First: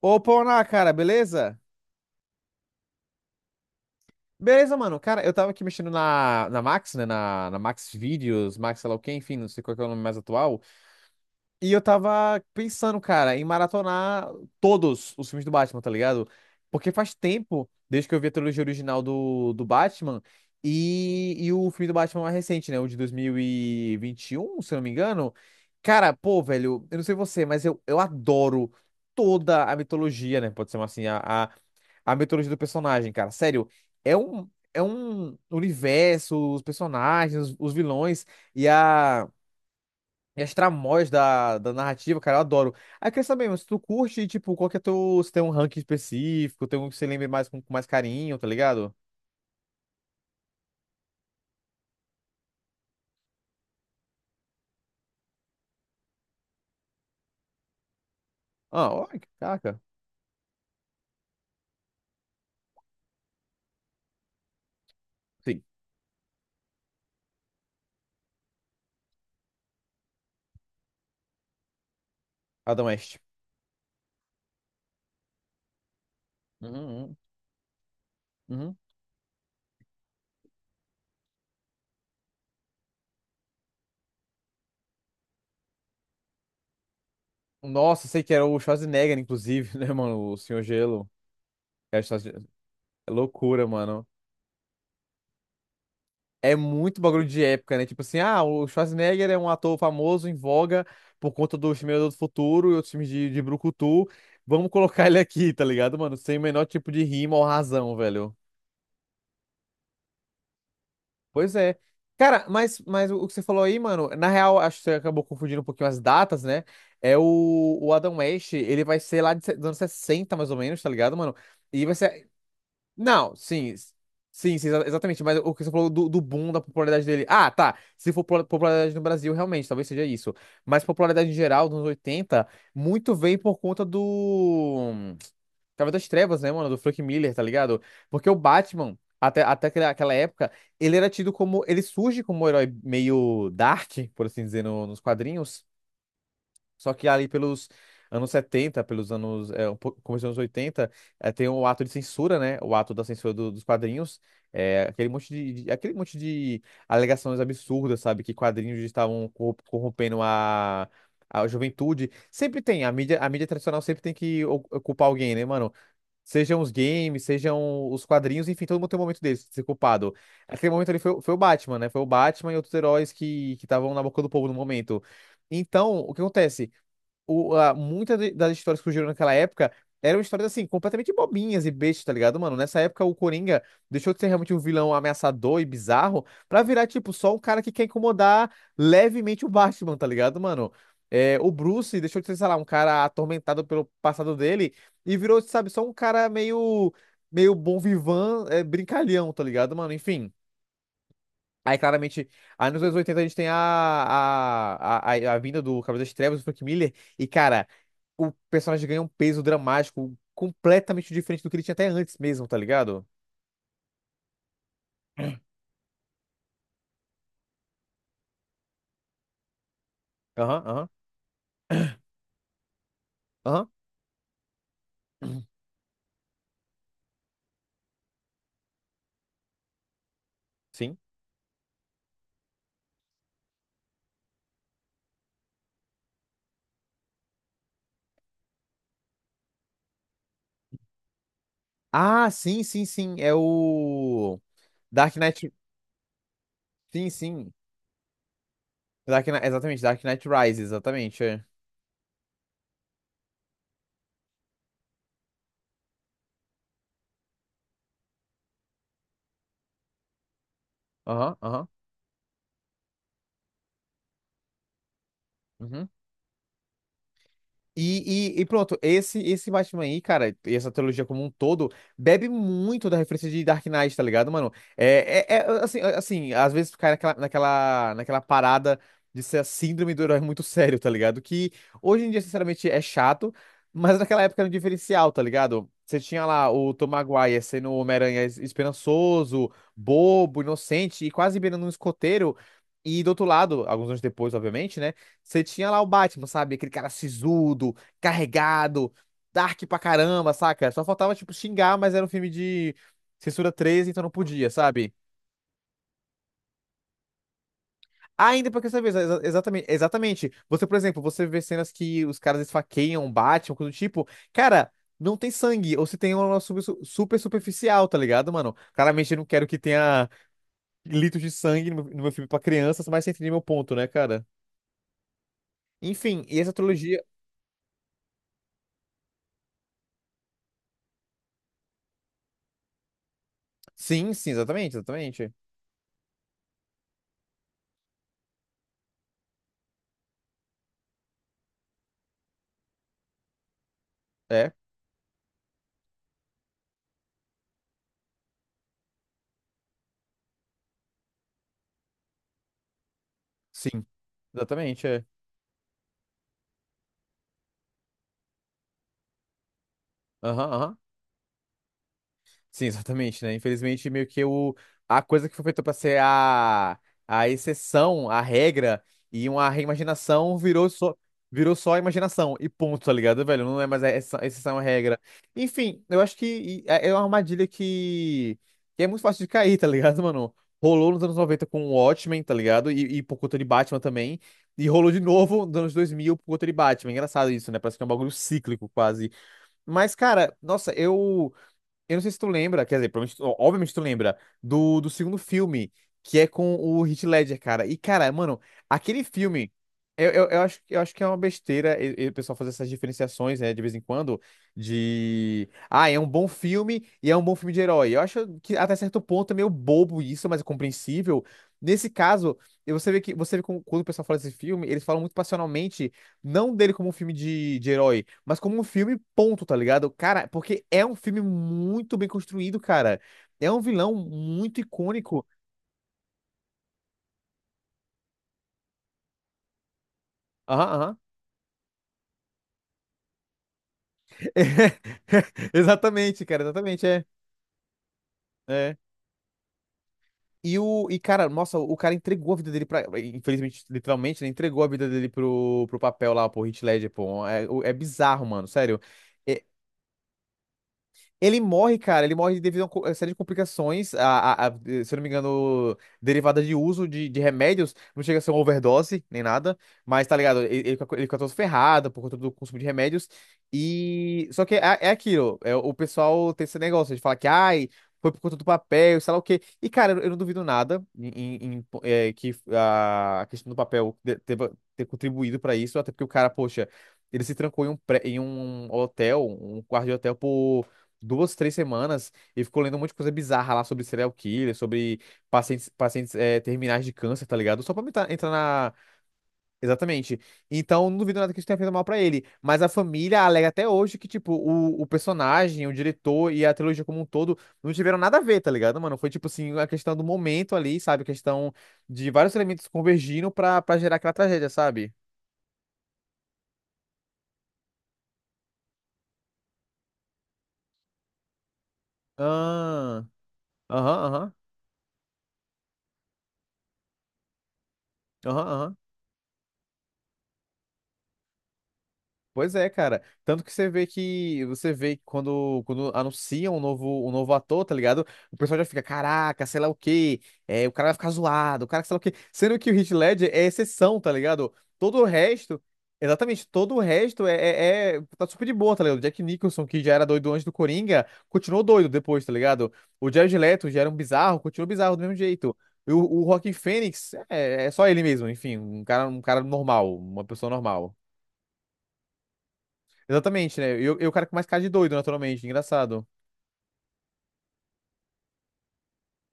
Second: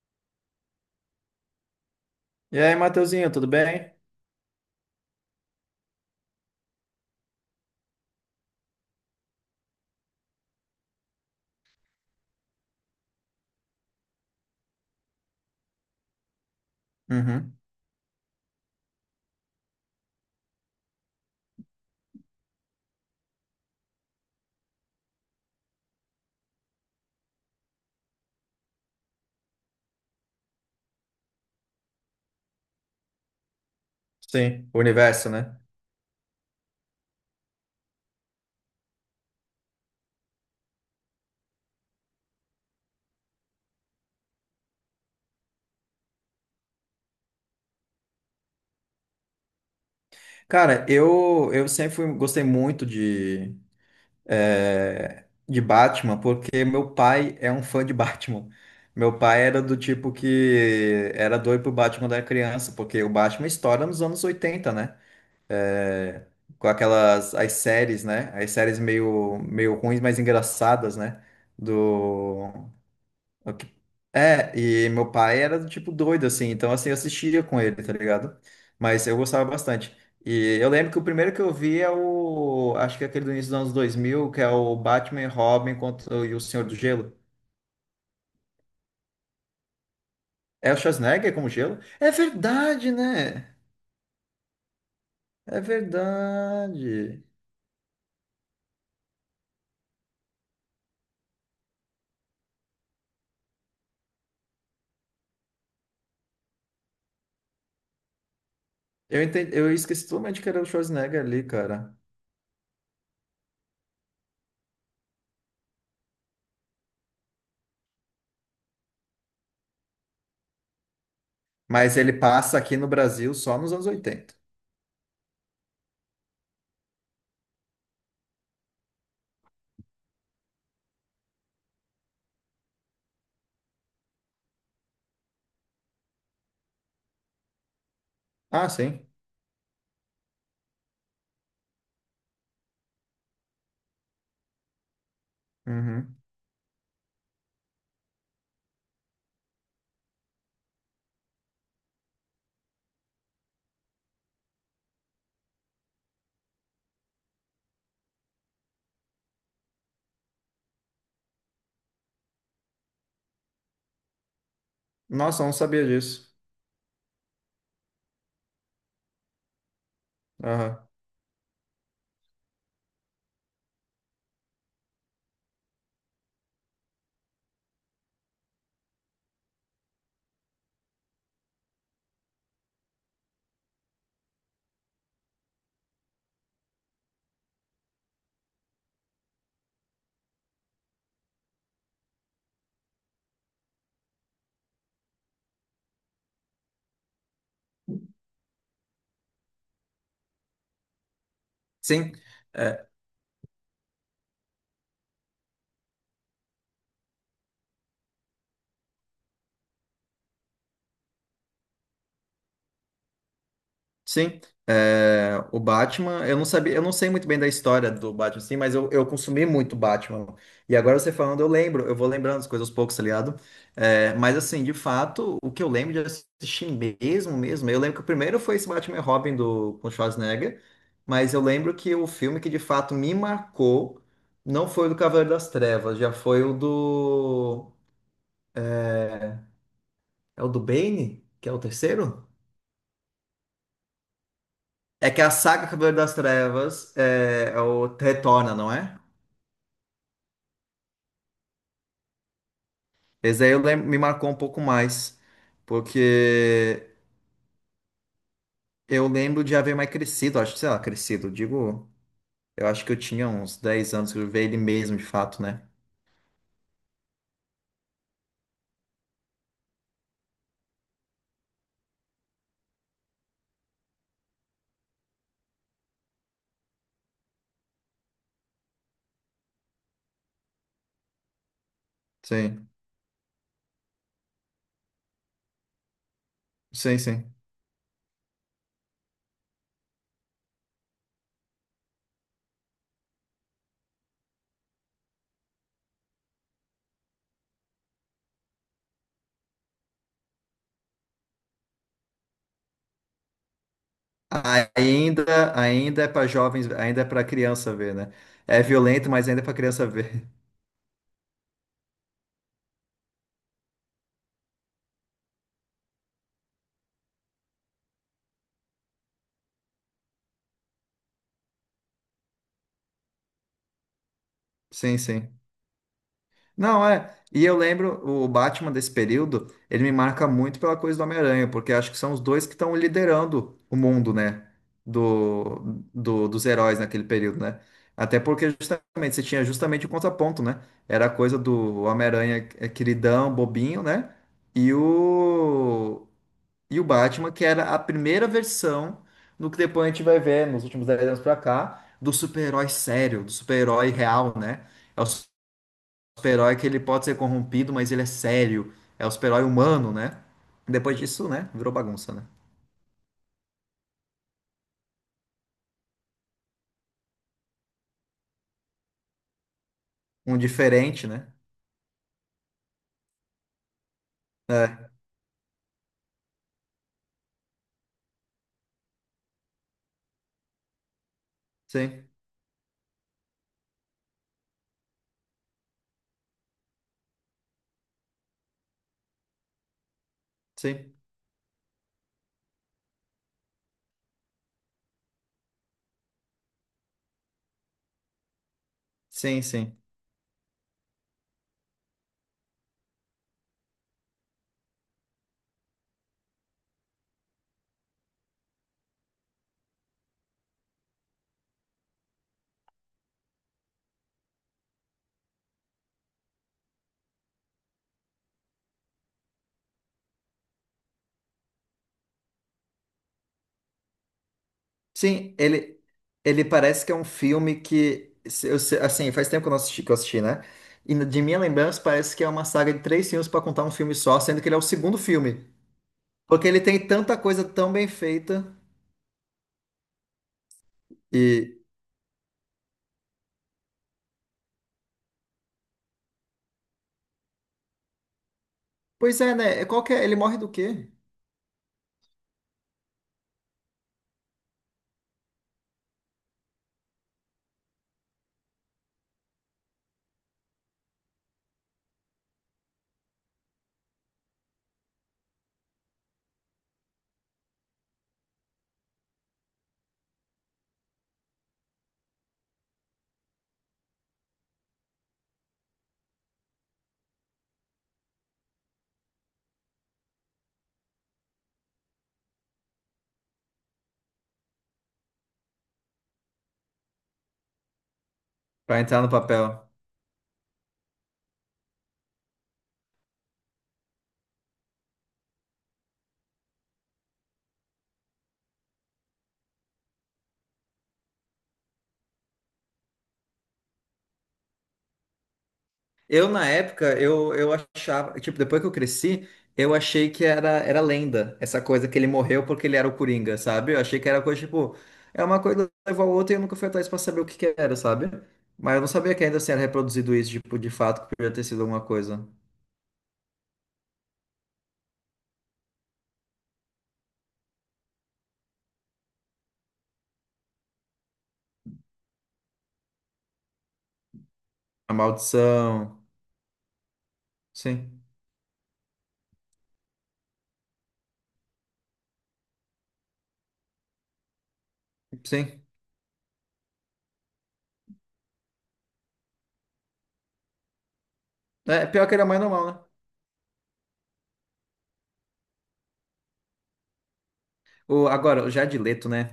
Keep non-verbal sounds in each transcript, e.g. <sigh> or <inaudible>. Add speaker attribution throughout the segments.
Speaker 1: Ô, Pona, cara, beleza?
Speaker 2: E aí, Mateuzinho, tudo bem?
Speaker 1: Beleza, mano. Cara, eu tava aqui mexendo na Max, né? Na Max Videos, Max sei lá o quê, enfim, não sei qual que é o nome mais atual. E eu tava pensando, cara, em maratonar todos os filmes do Batman, tá ligado? Porque faz
Speaker 2: Uhum.
Speaker 1: tempo, desde que eu vi a trilogia original do Batman e o filme do Batman mais recente, né? O de dois mil e vinte e um, se eu não me engano. Cara, pô, velho, eu não sei você, mas eu adoro toda a mitologia, né? Pode ser assim, a a mitologia do personagem, cara. Sério, é um,
Speaker 2: Sim, o
Speaker 1: é
Speaker 2: universo,
Speaker 1: um
Speaker 2: né?
Speaker 1: universo, os personagens, os vilões e, a, e as tramóias da narrativa, cara, eu adoro. Aí eu queria saber, mano, se tu curte, tipo, qual que é teu, se tem um ranking específico, tem um que você lembra mais com mais carinho, tá ligado?
Speaker 2: Cara, eu sempre gostei muito de Batman, porque meu pai é um fã de Batman.
Speaker 1: Ah, olha,
Speaker 2: Meu pai era do
Speaker 1: caraca.
Speaker 2: tipo que era doido pro Batman da criança, porque o Batman estoura nos anos 80, né?
Speaker 1: Sim,
Speaker 2: É, com aquelas as séries, né? As séries meio ruins, mas engraçadas, né? Do
Speaker 1: Adam West.
Speaker 2: O que- e meu pai era do tipo doido, assim, então assim, eu
Speaker 1: Uhum,
Speaker 2: assistia com ele, tá ligado?
Speaker 1: uhum,
Speaker 2: Mas eu gostava bastante. E eu lembro que o primeiro que eu vi é o. acho que é aquele do início dos anos 2000, que é o Batman e Robin contra, e o Senhor do Gelo.
Speaker 1: uhum. Nossa, sei que era o Schwarzenegger, inclusive, <laughs> né, mano? O Senhor
Speaker 2: É o
Speaker 1: Gelo.
Speaker 2: Schwarzenegger como gelo?
Speaker 1: É,
Speaker 2: É
Speaker 1: Schwarzenegger.
Speaker 2: verdade,
Speaker 1: É
Speaker 2: né?
Speaker 1: loucura, mano.
Speaker 2: É
Speaker 1: É muito bagulho
Speaker 2: verdade.
Speaker 1: de época, né? Tipo assim, ah, o Schwarzenegger é um ator famoso em voga por conta do Exterminador do Futuro e outros filmes de brucutu. Vamos colocar <laughs> ele aqui, tá ligado, mano? Sem o menor tipo de rima ou razão, velho.
Speaker 2: Eu entendi, eu esqueci totalmente que era o Schwarzenegger ali,
Speaker 1: Pois é.
Speaker 2: cara.
Speaker 1: Cara, mas o que você falou aí, mano, na real, acho que você acabou confundindo um pouquinho as datas, né? É o Adam West, ele vai ser lá de dos anos 60, mais ou menos, tá ligado, mano? E vai
Speaker 2: Mas ele
Speaker 1: ser,
Speaker 2: passa aqui no Brasil
Speaker 1: não,
Speaker 2: só nos
Speaker 1: sim.
Speaker 2: anos 80.
Speaker 1: Sim, sim, exatamente. Mas o que você falou do boom da popularidade dele. Ah, tá. Se for popularidade no Brasil, realmente, talvez seja isso. Mas popularidade em geral, nos anos 80, muito veio por conta do. Cavaleiro das Trevas, né, mano? Do Frank Miller, tá ligado? Porque o
Speaker 2: Ah,
Speaker 1: Batman,
Speaker 2: sim.
Speaker 1: até aquela época, ele era tido como. Ele surge como um herói meio dark, por assim dizer, nos quadrinhos.
Speaker 2: Uhum.
Speaker 1: Só que ali pelos anos 70, pelos anos, é, um começo dos anos 80, é, tem o ato de censura, né? O ato da censura dos quadrinhos. É, aquele monte de, aquele monte de alegações absurdas, sabe? Que quadrinhos estavam corrompendo a juventude. Sempre tem, a mídia tradicional sempre tem que culpar alguém,
Speaker 2: Nossa,
Speaker 1: né,
Speaker 2: eu não
Speaker 1: mano?
Speaker 2: sabia disso.
Speaker 1: Sejam os games, sejam os quadrinhos, enfim, todo mundo tem um momento deles, de ser culpado. Aquele
Speaker 2: Aham.
Speaker 1: momento ali foi, foi o Batman, né? Foi o Batman e outros heróis que estavam na boca do povo no momento. Então, o que acontece? Muitas das histórias que surgiram naquela época eram histórias, assim, completamente bobinhas e bestas, tá ligado, mano? Nessa época, o Coringa deixou de ser realmente um vilão ameaçador e bizarro pra virar, tipo, só um cara que quer incomodar levemente o Batman, tá ligado, mano? É, o Bruce deixou de ser, sei lá, um cara atormentado pelo passado dele e virou, sabe, só um cara meio bom vivan, é, brincalhão, tá ligado, mano? Enfim. Aí,
Speaker 2: Sim.
Speaker 1: claramente, aí nos
Speaker 2: É.
Speaker 1: anos 80 a gente tem a vinda do Cavaleiro das Trevas, do Frank Miller, e, cara, o personagem ganha um peso dramático completamente diferente do que ele tinha até antes mesmo, tá ligado?
Speaker 2: Sim, o Batman, eu não sabia, eu não sei muito bem da história do Batman, sim, mas eu consumi muito Batman.
Speaker 1: Aham,
Speaker 2: E
Speaker 1: aham,
Speaker 2: agora você falando, eu lembro, eu vou lembrando as coisas aos poucos, tá ligado?
Speaker 1: aham.
Speaker 2: É, mas assim, de fato, o que eu
Speaker 1: <clears throat>
Speaker 2: lembro de assistir mesmo, mesmo, eu lembro que o primeiro foi esse Batman e Robin do com Schwarzenegger,
Speaker 1: Sim.
Speaker 2: mas eu lembro que o filme que de fato me marcou não foi o do Cavaleiro das Trevas, já foi o do. É o do Bane, que é o terceiro?
Speaker 1: Ah, sim, sim, sim. É o
Speaker 2: É
Speaker 1: Dark
Speaker 2: que a
Speaker 1: Knight.
Speaker 2: saga Cavaleiro das Trevas
Speaker 1: Sim, sim.
Speaker 2: é o Retorna, não é?
Speaker 1: Exatamente, Dark Knight Rises, exatamente. É.
Speaker 2: Esse aí me marcou um pouco mais, porque eu lembro de haver mais crescido, acho que, sei lá, crescido,
Speaker 1: Aham, aham.
Speaker 2: digo, eu acho que eu tinha uns 10 anos que eu vi ele mesmo, de fato, né?
Speaker 1: Uhum. E pronto, esse Batman aí, cara, e essa trilogia como um todo, bebe muito da referência de Dark Knight, tá ligado, mano? É, é, é, assim, às vezes cai naquela parada de ser a síndrome do herói muito sério, tá ligado? Que hoje em dia, sinceramente,
Speaker 2: Sim,
Speaker 1: é chato, mas naquela época era um diferencial, tá ligado? Você tinha lá o Tom
Speaker 2: sim, sim.
Speaker 1: Maguire sendo o Homem-Aranha esperançoso, bobo, inocente e quase beirando um escoteiro. E do outro lado, alguns anos depois, obviamente, né? Você tinha lá o Batman, sabe? Aquele cara sisudo, carregado, dark pra caramba, saca? Só faltava, tipo, xingar, mas era um filme de censura 13, então não podia, sabe?
Speaker 2: Ainda, ainda é pra jovens, ainda é pra criança ver, né?
Speaker 1: Ainda
Speaker 2: É
Speaker 1: porque você vê,
Speaker 2: violento, mas ainda é pra
Speaker 1: exatamente,
Speaker 2: criança ver.
Speaker 1: exatamente.
Speaker 2: <laughs>
Speaker 1: Você, por exemplo, você vê cenas que os caras esfaqueiam o Batman, coisa do tipo, cara, não tem sangue, ou se tem é uma super superficial, tá ligado, mano? Claramente eu não quero que tenha litros de sangue no meu, no meu filme pra crianças, mas você entende meu ponto, né, cara?
Speaker 2: Sim, sim.
Speaker 1: Enfim, e essa
Speaker 2: Não,
Speaker 1: trilogia.
Speaker 2: é. E eu lembro, o Batman desse período, ele me marca muito pela coisa do Homem-Aranha, porque acho que são os dois que estão liderando o
Speaker 1: Sim,
Speaker 2: mundo,
Speaker 1: sim,
Speaker 2: né?
Speaker 1: exatamente, exatamente.
Speaker 2: Do, dos heróis naquele período, né? Até porque justamente você tinha justamente o contraponto, né? Era a coisa do Homem-Aranha é, queridão, bobinho, né?
Speaker 1: É.
Speaker 2: E o, e o Batman, que era a primeira versão do que depois a gente vai ver nos últimos 10 anos pra cá, do super-herói sério, do
Speaker 1: Sim.
Speaker 2: super-herói real, né?
Speaker 1: Exatamente,
Speaker 2: É
Speaker 1: é.
Speaker 2: o super-herói que ele pode ser corrompido, mas ele é sério. É o super-herói humano, né?
Speaker 1: Aham, aham.
Speaker 2: Depois disso, né? Virou bagunça, né?
Speaker 1: Sim, <laughs> exatamente, né? Infelizmente, meio que o... a coisa que foi feita pra ser a exceção, a regra e uma reimaginação
Speaker 2: Um diferente, né?
Speaker 1: virou só a imaginação e ponto, tá ligado, velho? Não é mais a exceção, a
Speaker 2: É,
Speaker 1: regra. Enfim, eu acho que é uma armadilha que é muito fácil de cair, tá ligado, <laughs> mano? Rolou nos anos 90 com o
Speaker 2: sim,
Speaker 1: Watchmen, tá ligado? E por conta de Batman também. E rolou de novo nos anos 2000 por conta de Batman. Engraçado isso, né? Parece que é um bagulho cíclico quase. Mas, cara, nossa,
Speaker 2: sim,
Speaker 1: eu. Eu, não sei se tu lembra, quer dizer, provavelmente, tu- obviamente tu lembra, do, do segundo filme, que é com o Heath Ledger, cara. E, cara, mano, aquele
Speaker 2: sim,
Speaker 1: filme.
Speaker 2: sim.
Speaker 1: Eu acho que é uma besteira e o pessoal fazer essas diferenciações, né, de vez em quando, de. Ah, é um bom filme e é um bom filme de herói. Eu acho que até certo ponto é meio bobo isso, mas é compreensível. Nesse caso, e você vê que você vê quando o pessoal fala desse filme, eles falam muito passionalmente não dele como um filme de herói, mas como um filme ponto, tá ligado? Cara, porque é um filme muito bem construído, cara. É um vilão muito icônico.
Speaker 2: Sim, ele parece que é um filme que, se- eu se- assim, faz tempo que eu não assisti, que eu assisti, né?
Speaker 1: Aham,
Speaker 2: E
Speaker 1: aham.
Speaker 2: de minha lembrança, parece que é uma saga de três filmes para contar um filme só,
Speaker 1: <laughs>
Speaker 2: sendo que ele é o segundo filme.
Speaker 1: Exatamente, cara,
Speaker 2: Porque ele tem
Speaker 1: exatamente, é.
Speaker 2: tanta coisa tão bem feita
Speaker 1: É. Cara,
Speaker 2: e...
Speaker 1: nossa, o cara entregou a vida dele pra. Infelizmente, literalmente, né? Entregou a vida dele pro papel lá, pro Heath Ledger, pô. É, é bizarro, mano, sério.
Speaker 2: Pois é,
Speaker 1: É,
Speaker 2: né? É, qual que é? Ele morre do quê?
Speaker 1: ele morre, cara, ele morre devido a uma a série de complicações, se eu não me engano, derivada de uso de remédios, não chega a ser uma overdose, nem nada, mas tá ligado, ele fica todo ferrado por conta do consumo de remédios, e... Só que é, é aquilo, é, o pessoal tem esse negócio de falar que, ai, foi por conta do papel, sei lá o quê, e cara, eu não duvido nada em, é, que a questão do papel deva ter contribuído pra isso, até porque o cara, poxa, ele se trancou em um, em um hotel, um quarto de hotel por duas, três semanas e ficou lendo um monte de coisa bizarra lá sobre serial killer, sobre pacientes eh, terminais de câncer, tá ligado? Só pra entrar na.
Speaker 2: Pra entrar no papel.
Speaker 1: Exatamente. Então, não duvido nada que isso tenha feito mal pra ele. Mas a família alega até hoje que, tipo, o personagem, o diretor e a trilogia como um todo não tiveram nada a ver, tá ligado, mano? Foi, tipo assim, a questão do momento ali, sabe? A questão de vários elementos convergindo pra gerar aquela tragédia, sabe?
Speaker 2: Eu, na época, eu achava, tipo, depois que eu cresci, eu achei que era lenda, essa coisa que ele morreu porque ele era o
Speaker 1: Ah,
Speaker 2: Coringa, sabe? Eu achei que
Speaker 1: aham,
Speaker 2: era
Speaker 1: aham,
Speaker 2: coisa, tipo, é uma coisa levou a outra e eu nunca fui atrás pra saber o que que era, sabe?
Speaker 1: aham, aham.
Speaker 2: Mas eu não sabia que ainda assim era reproduzido isso, tipo, de fato, que podia ter sido alguma coisa.
Speaker 1: Pois é, cara. Tanto que você vê que você vê que quando anunciam um novo ator, tá ligado? O pessoal já fica, caraca, sei lá o quê. É, o cara vai ficar zoado, o cara que sei lá o quê. Sendo que o Heath Ledger é exceção, tá ligado?
Speaker 2: A
Speaker 1: Todo o resto,
Speaker 2: maldição,
Speaker 1: exatamente, todo o resto
Speaker 2: sim,
Speaker 1: tá super de boa, tá ligado? O Jack Nicholson, que já era doido antes do Coringa, continuou doido depois, tá ligado? O Jared Leto já era um bizarro, continuou bizarro do mesmo jeito.
Speaker 2: sim.
Speaker 1: O Joaquin Phoenix é só ele mesmo, enfim, um cara normal, uma pessoa normal.
Speaker 2: É, pior que era mais normal, né?
Speaker 1: Exatamente, né? Cara com mais cara de doido, naturalmente, engraçado.
Speaker 2: O, agora, o Jared Leto, né?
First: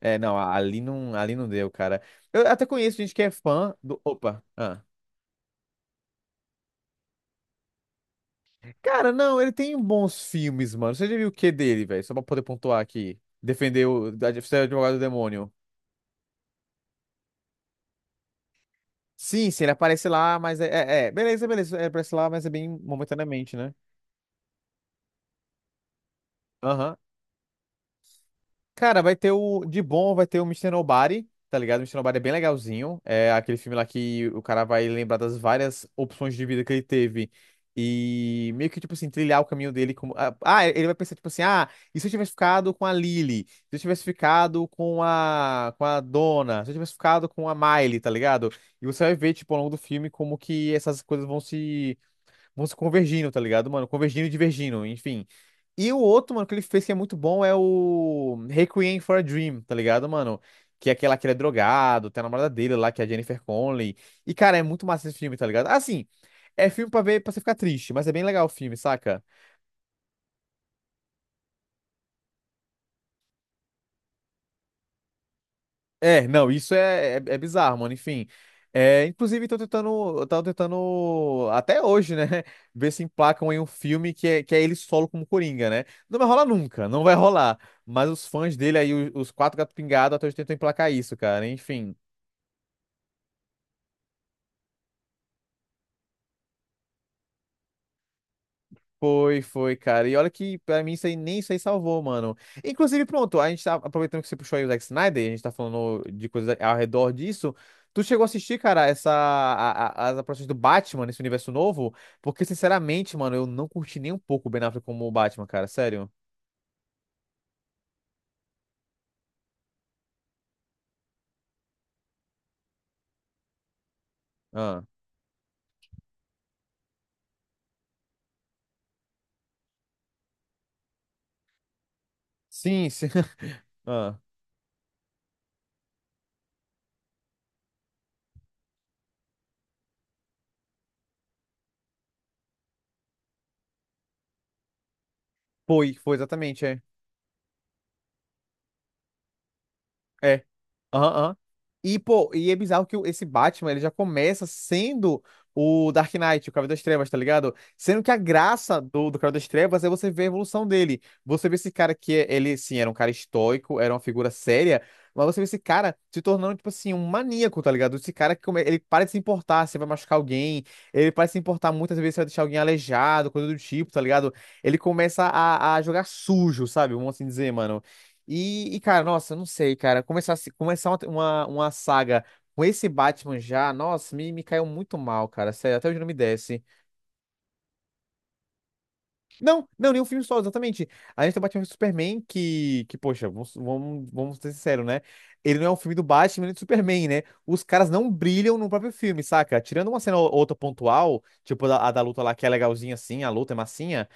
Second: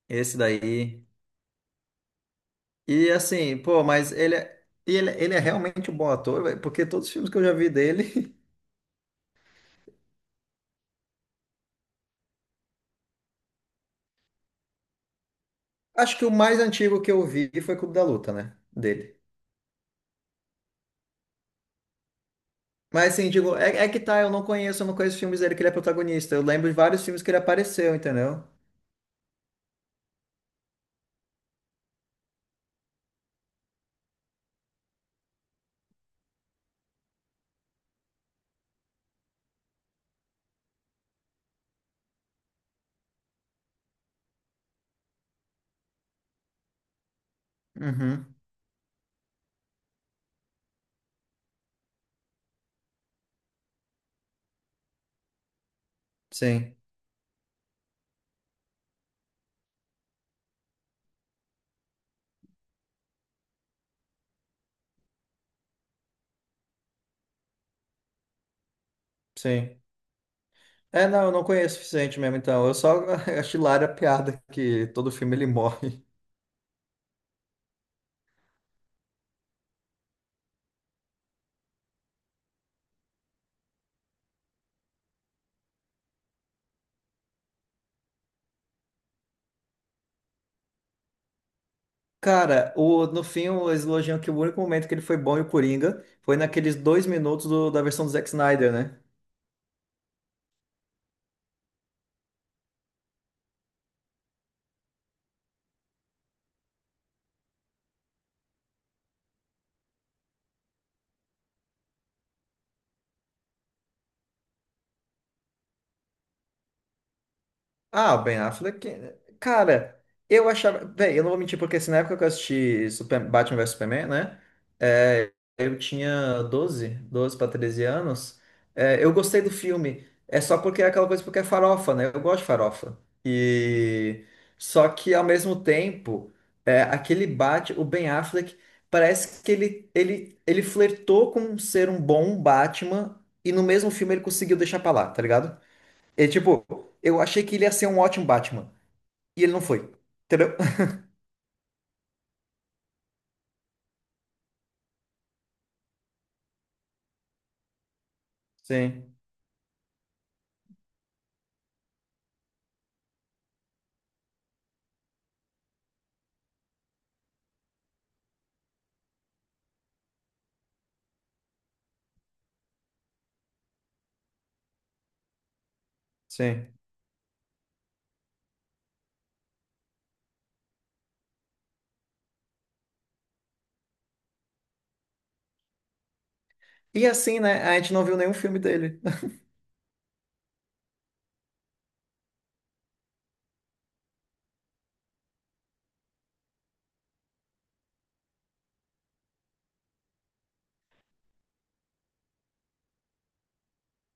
Speaker 1: É,
Speaker 2: Esse
Speaker 1: não, ali
Speaker 2: daí.
Speaker 1: não, ali não deu, cara. Eu até conheço
Speaker 2: E
Speaker 1: gente que é
Speaker 2: assim,
Speaker 1: fã
Speaker 2: pô,
Speaker 1: do.
Speaker 2: mas ele
Speaker 1: Opa!
Speaker 2: é,
Speaker 1: Ah.
Speaker 2: e ele é realmente um bom ator, velho, porque todos os filmes que eu já vi dele. <laughs>
Speaker 1: Cara, não, ele tem bons filmes, mano. Você já viu o que dele, velho? Só pra poder pontuar aqui. Defender o. Ser o advogado do demônio.
Speaker 2: Acho que o mais antigo que eu vi foi Clube da Luta, né? Dele.
Speaker 1: Sim, sim, ele aparece lá, mas é. É, é. Beleza, beleza. Ele aparece lá, mas é bem
Speaker 2: Mas assim,
Speaker 1: momentaneamente,
Speaker 2: digo,
Speaker 1: né?
Speaker 2: é, é que tá, eu não conheço filmes dele que ele é protagonista. Eu lembro de
Speaker 1: Aham.
Speaker 2: vários filmes que ele apareceu, entendeu?
Speaker 1: Cara, vai ter o. De bom, vai ter o Mister Nobody, tá ligado? O Mister Nobody é bem legalzinho. É aquele filme lá que o cara vai lembrar das várias opções de vida que ele teve. E meio que, tipo assim, trilhar o caminho dele como. Ele vai pensar, tipo assim, ah, e se eu tivesse ficado com a Lily? Se eu tivesse ficado com a. com a Donna? Se eu tivesse ficado com a Miley, tá
Speaker 2: Uhum.
Speaker 1: ligado? E você vai ver, tipo, ao longo do filme, como que essas coisas vão se convergindo, tá ligado, mano? Convergindo e divergindo, enfim. E o outro, mano, que ele
Speaker 2: Sim,
Speaker 1: fez que é muito bom é o Requiem for a Dream, tá ligado, mano? Que é aquela que ele é drogado, tem a namorada dele lá, que é a Jennifer Connelly. E, cara, é muito massa esse filme, tá ligado? Assim, é filme pra ver, pra você ficar triste, mas é bem legal o filme, saca?
Speaker 2: sim. É, não, eu não conheço o suficiente mesmo, então. Eu só <laughs> acho hilária a piada que todo filme ele morre.
Speaker 1: É, não, isso é bizarro, mano. Enfim, é, inclusive tô tentando, eu tava tentando até hoje, né, <laughs> ver se emplacam em um filme que é ele solo como Coringa, né? Não vai rolar nunca, não vai rolar. Mas os fãs dele aí, os quatro gatos pingados, até hoje tentam emplacar isso, cara. Enfim,
Speaker 2: Cara, o, no fim, eles elogiam que o único momento que ele foi bom e o Coringa foi naqueles 2 minutos da versão do Zack Snyder, né?
Speaker 1: foi, foi, cara. E olha que pra mim isso aí nem isso aí salvou, mano. Inclusive, pronto, a gente tá aproveitando que você puxou aí o Zack Snyder, e a gente tá falando de coisas ao redor disso. Tu chegou a assistir, cara, essa as aparições do Batman nesse universo novo? Porque, sinceramente, mano, eu não curti nem um pouco o Ben Affleck como o Batman, cara, sério.
Speaker 2: Ah, o Ben Affleck. Cara, eu achava. Bem, eu não vou mentir, porque assim, na época que eu assisti Super- Batman vs Superman, né?
Speaker 1: Ah.
Speaker 2: é, eu tinha 12, 12 para 13 anos. É, eu gostei do filme. É só porque é aquela coisa porque é farofa, né? Eu gosto de
Speaker 1: Sim,
Speaker 2: farofa.
Speaker 1: sim. <laughs> Ah.
Speaker 2: E. Só que ao mesmo tempo, aquele Batman, o Ben Affleck, parece que ele flertou com ser um bom Batman e no mesmo filme ele conseguiu deixar pra lá, tá ligado?
Speaker 1: Foi, foi
Speaker 2: E tipo,
Speaker 1: exatamente, é.
Speaker 2: eu achei que ele ia ser um ótimo Batman. E ele não foi.
Speaker 1: É.
Speaker 2: Entendeu? <laughs>
Speaker 1: Aham, aham. E, pô, e é bizarro que esse Batman, ele já começa sendo o Dark Knight, o Cavaleiro das Trevas, tá ligado? Sendo que a graça do,
Speaker 2: Sim,
Speaker 1: do Cavaleiro das Trevas é você ver a evolução dele. Você vê esse cara que, ele, sim, era um cara estoico, era uma figura séria, mas você vê esse cara se tornando, tipo assim, um maníaco, tá ligado? Esse cara que ele para de se importar se vai machucar alguém, ele para de se importar muitas vezes se vai deixar alguém aleijado, coisa do tipo, tá ligado? Ele começa a jogar sujo,
Speaker 2: sim.
Speaker 1: sabe? Vamos assim dizer, mano. Cara, nossa, não sei, cara. Começar, começar uma saga com esse Batman já, nossa, me caiu muito mal, cara. Sério, até hoje não me desce.
Speaker 2: E assim, né? A gente não viu nenhum filme dele. <laughs>
Speaker 1: Não, não, nenhum filme só, exatamente. A gente tem o Batman vs Superman, que poxa, vamos ser sinceros, né? Ele não é um filme do Batman nem do Superman, né? Os caras não brilham no próprio filme, saca? Tirando uma cena ou outra pontual, tipo a, da luta lá, que é legalzinha assim, a luta é massinha.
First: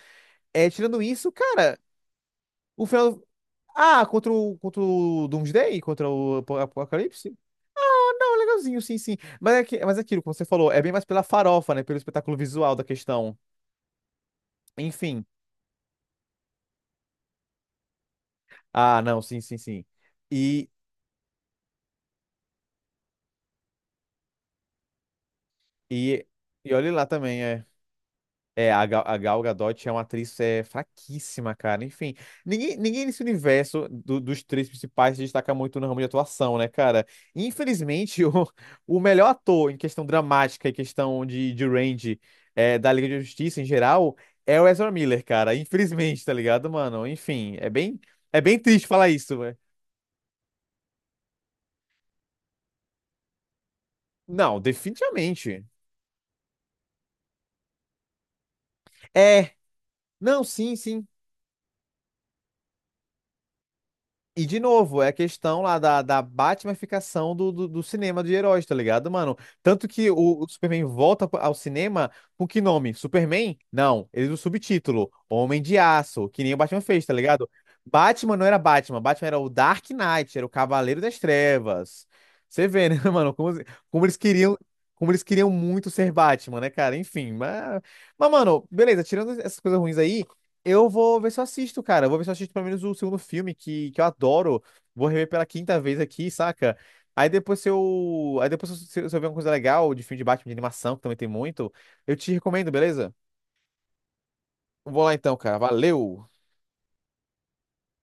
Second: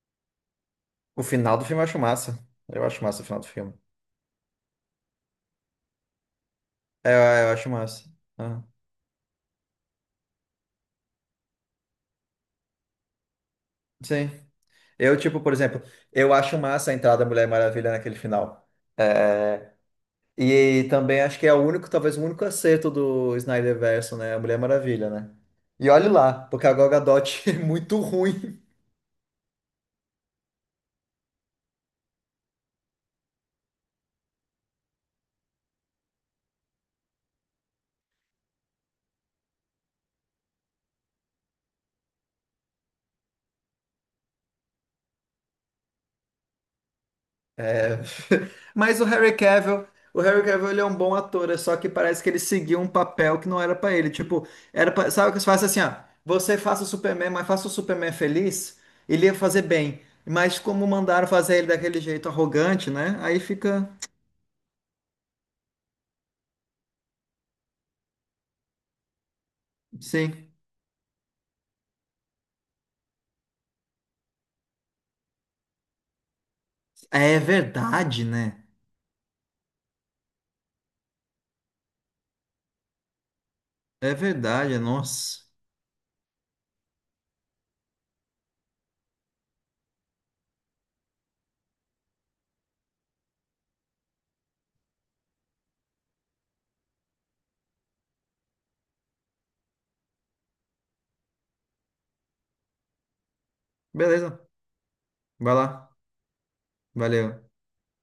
Speaker 1: É, tirando
Speaker 2: O
Speaker 1: isso,
Speaker 2: final do
Speaker 1: cara,
Speaker 2: filme eu acho massa. Eu
Speaker 1: o
Speaker 2: acho
Speaker 1: final.
Speaker 2: massa o final do filme.
Speaker 1: Ah, contra o, contra o Doomsday? Contra o
Speaker 2: É,
Speaker 1: Apocalipse?
Speaker 2: eu acho massa.
Speaker 1: Ah,
Speaker 2: Ah,
Speaker 1: legalzinho, sim, sim. Mas é, que, mas é aquilo, como você falou, é bem mais pela farofa, né? Pelo espetáculo visual da questão.
Speaker 2: sim. Eu,
Speaker 1: Enfim.
Speaker 2: tipo, por exemplo, eu acho massa a entrada da Mulher Maravilha naquele final.
Speaker 1: Ah, não, sim, sim,
Speaker 2: É,
Speaker 1: sim. E,
Speaker 2: e também acho que é o único, talvez o único acerto do Snyderverso, né? A Mulher Maravilha, né? E olhe
Speaker 1: e,
Speaker 2: lá, porque a
Speaker 1: e
Speaker 2: Gal
Speaker 1: olhe lá também,
Speaker 2: Gadot <laughs> é
Speaker 1: é.
Speaker 2: muito ruim.
Speaker 1: É, a Gal Gadot é uma atriz fraquíssima, cara. Enfim, ninguém, ninguém nesse universo dos três principais se destaca muito no ramo de atuação, né, cara? Infelizmente, <laughs> o melhor ator em questão dramática e questão de range é, da Liga da Justiça em geral é o Ezra Miller, cara. Infelizmente, tá ligado, mano? Enfim,
Speaker 2: É.
Speaker 1: é
Speaker 2: <laughs>
Speaker 1: bem triste
Speaker 2: Mas
Speaker 1: falar isso, velho.
Speaker 2: O Harry Cavill ele é um bom ator, é só que parece que ele seguiu um papel que não era pra ele. Tipo,
Speaker 1: Não,
Speaker 2: era pra... sabe o que se faz
Speaker 1: definitivamente.
Speaker 2: assim, ó, você faça o Superman, mas faça o Superman feliz, ele ia
Speaker 1: É.
Speaker 2: fazer bem.
Speaker 1: Não,
Speaker 2: Mas
Speaker 1: sim,
Speaker 2: como
Speaker 1: sim.
Speaker 2: mandaram fazer ele daquele jeito arrogante, né? Aí fica,
Speaker 1: E de novo, é a questão lá da Batmanificação do cinema de heróis, tá ligado, mano? Tanto que o
Speaker 2: sim.
Speaker 1: Superman volta ao cinema com que nome? Superman? Não, ele usa o subtítulo, Homem de Aço, que nem o Batman fez, tá
Speaker 2: É
Speaker 1: ligado?
Speaker 2: verdade,
Speaker 1: Batman não era
Speaker 2: né?
Speaker 1: Batman, Batman era o Dark Knight, era o Cavaleiro das Trevas. Você vê, né, <laughs> mano, como, como
Speaker 2: É
Speaker 1: eles queriam,
Speaker 2: verdade,
Speaker 1: como eles
Speaker 2: nossa.
Speaker 1: queriam muito ser Batman, né, cara? Enfim, mas mano, beleza, tirando essas coisas ruins aí. Eu vou ver se eu assisto, cara. Eu vou ver se eu assisto pelo menos o segundo filme, que eu adoro. Vou rever pela quinta vez aqui, saca? Aí depois se eu. Aí depois se eu, se eu ver uma coisa legal de filme de Batman de animação, que também tem muito, eu te recomendo, beleza?
Speaker 2: Beleza.
Speaker 1: Vou lá então,
Speaker 2: Vai
Speaker 1: cara.
Speaker 2: lá.
Speaker 1: Valeu!
Speaker 2: Valeu.